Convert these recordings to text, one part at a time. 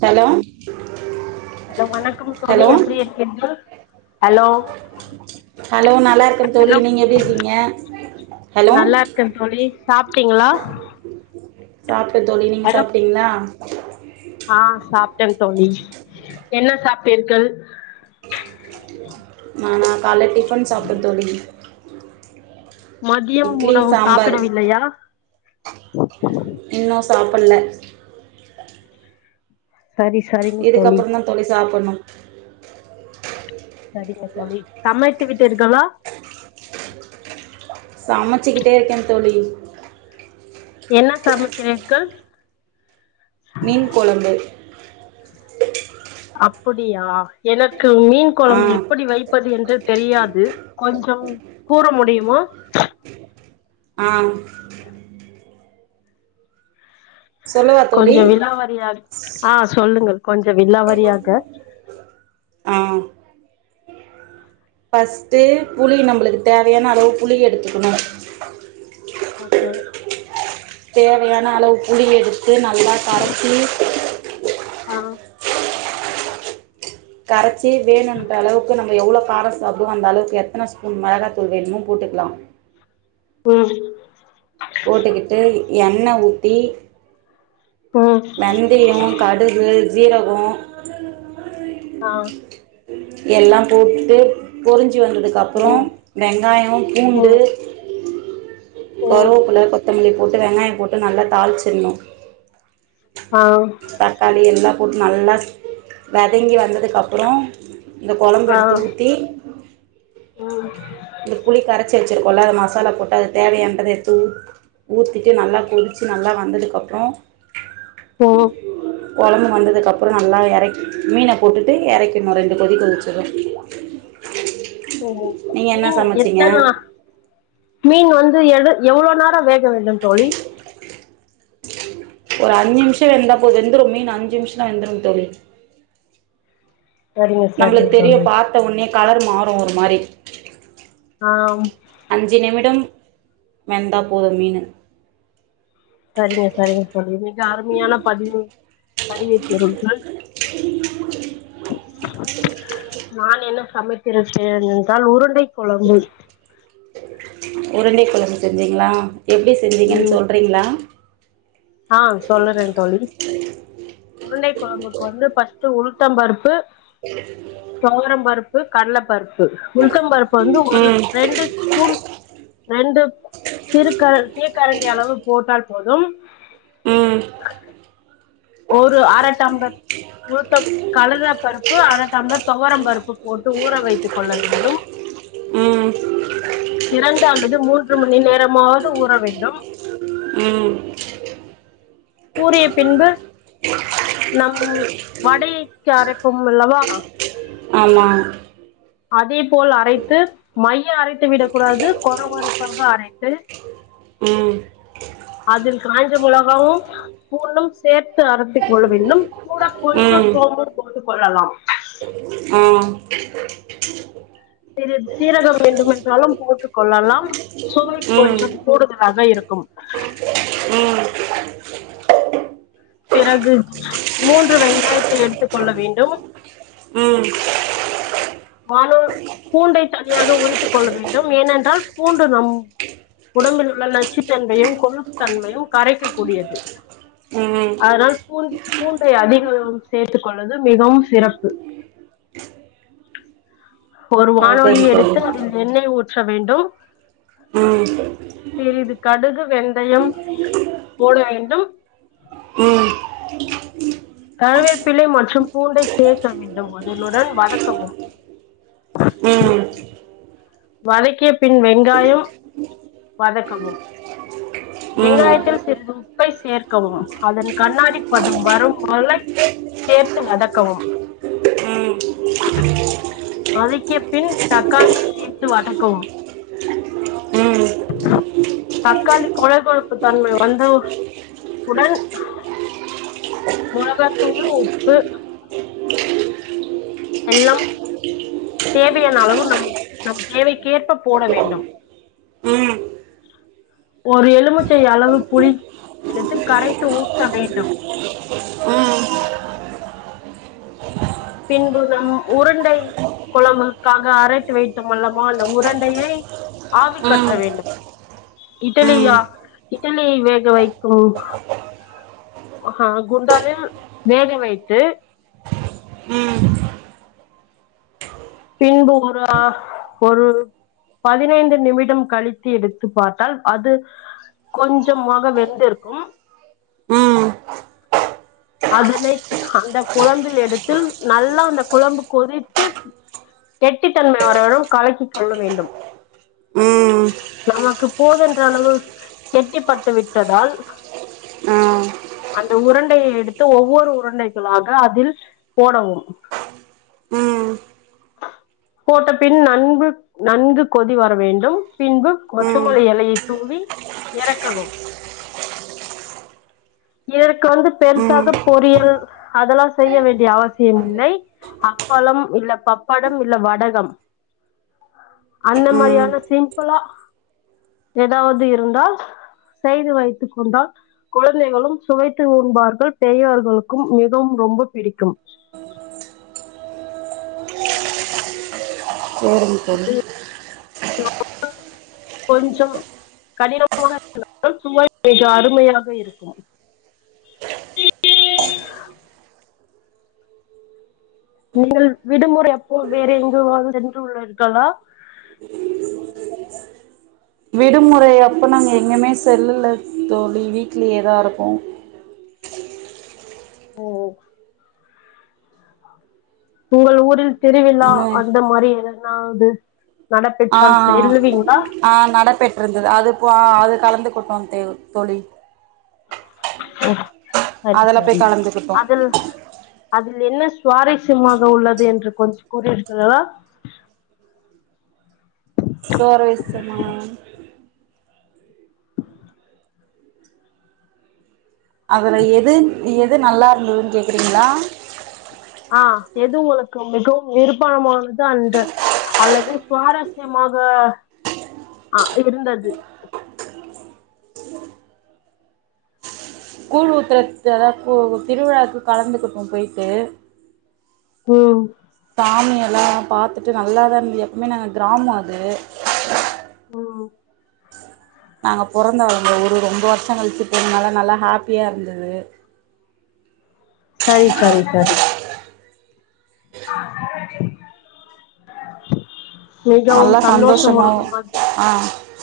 Hello hello வணக்கம் தோழி hello எப்டி இருக்கிங்க? ஹலோ ஹலோ நல்லா இருக்கேன் தோழி ஹலோ நீங்க எப்டி இருக்கீங்க ஹலோ நல்லா இருக்கே தோழி சாப் ட்டீங்களா [inaudible] சாப்டேன் தோழி நீங்க சாப்டீங்களா [inaudible] ஆஹ் சாப்ட்டேன் தோழி என்ன சாப்டீர்கள் நானா காலை டிஃபன் சாப்டேன் தோழி மதியம் இட்லி உணவு சாம்பார் சாப்பிடவில்லையா [inaudible] இன்னும் சாப்பில்ல சரி சரிங்க இதுக்கப்புறம் தான் தோழி சாப்பிடணும் [inaudible] சரிங்க தோழி சமைத்து விட்டீர்களா சமைச்சுக்கிட்டே இருக்கேன் தோழி என்ன சமைக்கிறிர்கள் மீன் கொழம்பு அப்புடியா எனக்கு மீன் ஆ கொழம்பு எப்படி வைத் வைப்பது என்று தெரியாது கொஞ்சம் கூற முடியுமா ஆஹம் சொல்லவா தோழி கொஞ்சம் விளாவாரியாக ஆஹ் சொல்லுங்கள் கொஞ்சம் விளாவாரியாக ஹம் பர்ஃஸ்ட்டு புளி நம்மளுக்கு தேவையான அளவு புளி எடுத்துக்கணும் ஓகே தேவையான அளவு புளி எடுத்து நல்லா கரைச்சி ஆஹ் கரைச்சி வேணுன்ற அளவுக்கு நம்ம எவ்வளவு கார சாப்படுவோம் அந்த அளவுக்கு எத்தனை ஸ்பூன் மிளகாத்தூள் வேணுமோ போட்டுக்கலாம் உம் போட்டுக்கிட்டு என் எண்ணெய் ஊத்தி ம் வெந்தயம் கடுகு ஜீரகோம் ஆ எல்லாம் போட்டுட்டு பொரிஞ்சு வந்ததுக்கு அப்புறம் ம் வெங்காயம் பூண்டு ம் ம் கருவப்பிள்ளை கொத்தமல்லி வெங்காயம் போட்டு நல்லா தாளிச்சிடணும் ஆ தக்காளி எல்லாம் போட்டு நல்லா வதங்கி வந்ததுக்கப்புறம் இந்த குழம்பு ஆ எடுத்து ஊத்தி இந்த புளி கரைச்சல் வச்சு ச்சக்கொள்ள அது மசாலா போட்டு அது தேவையன்றதை எடுத்து ஊ ஊற்றிட்டு நல்லா கொதிச்சு நல்லா வந்ததுக்க அப்புறம் ம் குழம்பு வந்ததுக்கப்புறம் நல்லா இறக்கி மீனை போட்டுட்டு இறக்கணும் ரெண்டு கொதி கொதிச்சிடும் ம் மீன் எத்தனா மீன் வந்து எடு எவ்வளவு நேரம் வேகுது இருக்க வேண்டும் தோழி ஒரு அஞ்சு நிமிஷம் வெந்தா போது வெந்துடும் மீன் அஞ்சு நிமிஷம் த வெந்துடும் தோழி சரிங்க நம்மளுக்கு சரிங்க தெரிய தோழி பார்த்த உனே கலர் மாறும் ஒரு மாரி ஆ அஞ்சு நிமிடம் வெந்தா போதும் மீன்னு சரிங்க சரிங்க தோழி அருமையான பதிவு பதிவித்திரு நான் என்ன சமைத்திருக்கிறேன் என்றால் உருண்டை கொழம்பு உருண்டை கொழம்பு செஞ்சீங்களா எப்படி செஞ்சீங்கன்னு சொல்கிறீங்களா ஆஹ் சொல்லறேன் தோழி உருண்டை குழம்புக்கு வந்து பர்ஸ்ட் உளுத்த பருப்பு துவர பருப்பு கடலைப்பருப்பு உளுத்த பருப் இப்ப வந்து ஒரு ம் ரெண்டு ஸ்பூன் ரெண்டு சிறு கர தேக்கரண்டி அளவு போட்டால் போதும் ம் ஒரு அரை டம்ளர் கழுத பருப்பு அரைட் டம்ளர் துவரம் பருப்பு போட்டு ஊற வைத்துக் கொள்ள வேண்டும் ம் இரண்டாவது மூன்று மணி நேரமாவது ஊற வேண்டும் ம் கூறிய பின்பு நம் வடைக்கு அரைப்போம் அல்லவா ஆமா அதேபோல் அரைத்து மைய அரைத்து விடக் கூடாது கொர கொரப்பாக அரைத்து ம் அதில் காஞ்ச மிளகாவும் பூண்டும் சேர்த்து அரைத்திக் கொள்ள வேண்டும் கூட கொஞ்சம் ம் சோம்பும் போட்டுக் கொள்ளலாம் ஆ சிறிது சீரகம் வேண்டுமென்றாலும் போட்டுக் கொள்ளலாம் சுவை ம் ம் கொஞ்சம் கூடுதலாக இருக்கும் பிறகு மூன்று வெங்காயத்தை எடுத்துக் கொள்ள வேண்டும் ம் வானுல் பூண்டை தனியாக உரித்துக் கொள்ள வேண்டும் ஏனென்றால் பூண்டு நம் உடம்பில் உள்ள நச்சுத்தன்மையும் கொழுப்பு தன்மையும் கரைக்கக் கூடியது ம் அதனால் பூ பூண்டை அதிகம் சேர்த்துக் கொள்வது மிகவும் சிறப்பு ஒரு ஓகேங்க வானொலியை தோழி எடுத்து அதில் எண்ணெய் ஊட் ஊற்ற வேண்டும் ம் சிறிது கடுகு வெந்தயம் போட வேண்டும் ம் ம் கருவேப்பிலை மற்றும் பூண்டை சேர்க்க வேண்டும் அதனுடன் வதக்கவும் ம் ம் ம் ம் ம் ம் வதக்கிய பின் வெங்காயம் வதக்கவும் ம் ம் ம் ம் வெங்காயத்தில் சிறிது உப்பை சேர்க்கவும் அதன் கண்ணாடி பதும் வரும் வளை சேர்த்து வதக்கவும் ஆ வதக்கிய பின் தக்காளி சேத்து வதக்கவும் தக்காளி கொல கொலப்பு தன்மை வந்து உடன் மொளகாத்தூளு உப்பு வெல்லாம் தேவியான அளவு நம் நம் தேவைக்கேற்ப போட வேண்டும் ஒரு எலுமுச்சை அளவு புளி எடுத்து கரைத்து ஊற்ற வேண்டும் பின்பு நம் உருண்டை கொழம்புக்காக அரைத்து வைத்தமொல்லமோ அந்த உருண்டையை ஆவி கற்ற ம் வேண்டும் இட்டலியா ம் ம் இட்டலியை வேக வைக்கும் ஆ குண்டாவில் வேக வைத்து ம் பின்பு ஒரு ஒரு பதினைந்து நிமிடம் கழித்து எடுத்து பார்த்தால் அது கொஞ்சமாக வெந்திருக்கும் சரிங்க தோழி அதுனை அந்த குழம்பில் எடுத்தில் நல்லா அந்த குழம்பு கொதித்து கெட்டித்தன்மை வரவரும் கலக்கி கொள்ள வேண்டும் நமக்கு போதன்ற அளவு கெட்டிப்பட்டு விட்டதால் அந்த உருண்டையை எடுத் து ஒவ்வொரு உருண்டைகளாக அதில் போடவும் போட்ட பின் நன்பு நன்கு கொதி வர வேண்டும் பின்பு கொற்றமல்லி எலையை தூவி ஏறக்கவும் எருக்கு வந்து பெருசாக பொரியல் அதெல்லா செய்ய வேண்டிய அவசியம் இல்லை அப்பளம் இல்ல பப்படம் இல்ல வடகம் அந்த மாரியான சிம்புளா ஏதாவது இருந்தால் செய்து வைத்து கொண்டால் குழத் குழந்தைகளும் சுவைத்து உண்பார்கள் பெரியவர்களுக்கும் மிகவும் ரொம்ப பிடிக்கும் செரிங் தோழி [unintelligible] கொஞ்சம் கடினமாக இருந்தாலும் சுவை மிக அருமையாக இருக்கும் நீங்கள் விடுமுறை அப்போ வேறு எங்குவாது சென்று உள்ளீர்களா விடுமுறை அப்பு நாங்க எங்குமே செல்லல தோழி வீட்லயே தா இருக்கோ ஓ உங்கள் ஊரில் திருவிழா என்ன அந்த மாரி என நாவ் து ஆ ஆ ஆ நடப்பெற்றது அது இப்போ அது கலந்துகுட்டோ தேவ் தோழி ம் அதுல பேய் கலந்துகிட்டோ அதில் என்ன சுவாரிஸ்யமாக உள்ளது என்று கொஞ் கூறிர்களா சோரவேசமா அதுல எது எது நல்லா இருந்ததுன்னு கேக்றீங்களா ஆ எது உங்களுக்கு மிகவும் நிர்பணமானது அந்த அல்லது சுவாரஸ்யமாக ஆ இருந்தது கூழ் ஊத்றத் தேன கூழ் ஊத் திருவிழாக்கு கலந்துகிட்டோ பேய்ட்டு ம் சாமியெல்லா பாத்துட்டு நல்லா தா இருந்துது எப்பமே நாங்க கிராமோ அது ம் நாங்க பொறந்து வளந்த ஊரு ரொம்ப வருஷோ கழிச்சு போனனால நல்ல ஹாப்பியா இருந்தது சரி சரி சரி [inaudible] மிகவும் நல்லா சந்தோஷ சந்தோஷமாவு உலகமாக இருந்தது ஆ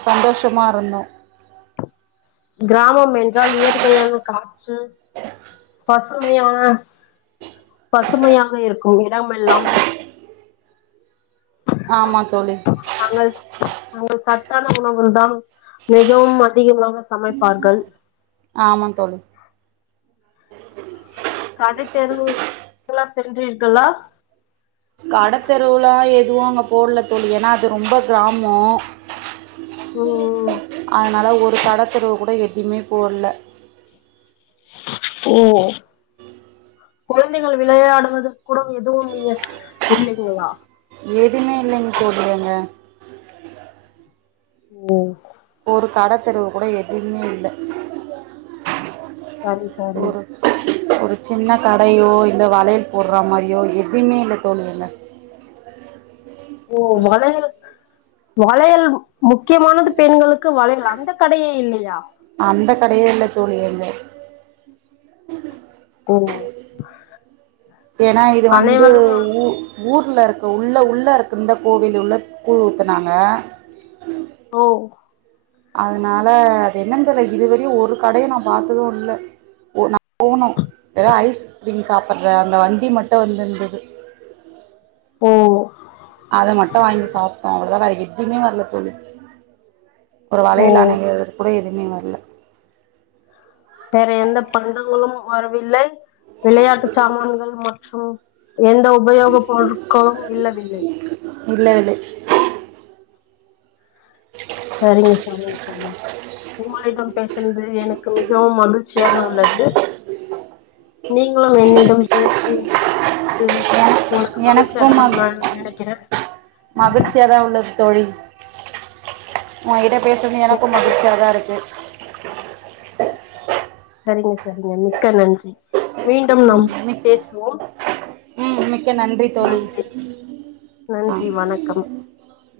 சந்தோஷமா இருந்தோ கிராமம் என்றால் இயற்கையான காற்று பசுமையான பசுமையாக இருக்கும் இடம் எல்லாம் ஆமா தோழி அங்க சத்தான உணவு தான் மிகவும் அதிகமாக. சமைப்பார்கள். ஆமா தோழி. கடைத்தெருவுக் கெல்லாம் சென்றீர்களா. கடைத்தெருவுலாம் எதுவும் அங்க போடல தோழி ஏன்னா அது ரொம்ப கிராமம். ஹம். அதனால் ஒரு கடத்தெருவுக் கூட எதுவுமே போடல. ஓ குழந்தைகள் வெளையாடுவது கூட எதுவும் இல்லைங்களா. எதுவுமே இல்லைங்க தோழி அங்கே [unintelligible] உம். ஒரு கடை தெருவு கூட எதுமே இல்ல. சரி சரி. ஒரு சின்ன கடையோ இல்லை வளையல் போடுற மாரியோ எதுவுமே இல்லை தோழி அங்க ஓ வளையல் வளையல் முக்கியமானது பெண்களுக்கு வளையல் அந்த கடையே இல்லையா. அந்த கடையே இல்ல தோழியங்க. ஓ. ஏன்னா இது வந்து அனைவரும் அ ஊ. ஊர்ல இருக்கா உள்ள உள்ள இருக்குந்த. கோவில் உள்ள கூழ் ஊத்துனாங்க. ஓ. அதனால அது என்னன்ன தெர்ல இதுவரையும் ஒரு கடைய நான் பார்த்ததும் இல்ல நான் போனோம் வேற ஐஸ்கிரீம் சாப்பிடுற அந்த வண்டி மட்டும் வந்திருந்தது. ஓ. அதை மட்டும் வாங்கி சாப்பிட்டோம். அவ்வளதான் வேற ஏதுவுமே வர்ல தோழி ஒரு ஓ அலையில அணங்கது கூட எது. ஏன் வர்ல. வேற எந்த பண்டங்களும் வரவில்லை. விளையாட்டு சாமான்கள் மொ. ஹம் எந்த உபயோகப் பொருட்களும் இல்லவில்லை. இல்லவில்லை. செரிங்க செரிங்க தோழி உங்களிடம் பேசுனது எனக்கு மிகவும் மகிழ்ச்சியாக உள்ளது நீங்களும் என்னிடம் பேசி. உங்களுக்கு மகிழ்ச்சி எனக்கும் அடையணும் நான் நினைக்கிறேன் மகிழ்ச்சியாதான் உள்ளது தோழி. உங்கிட்ட. பேசுனது எனக்கும் மிக்க மகிழ்ச்சியாக தான் இருக்கு. [unintelligible] நன்றி சார் நன்றி மிக்க நன்றி. மீண்டும் நம் மிக் பேசுவோம். ம் ம் மிக்க நன்றி தோழி நன்றி ஆ நன்றி வணக்கம்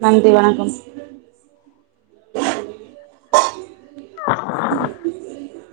நன்றி வணக்கம் [inaudible]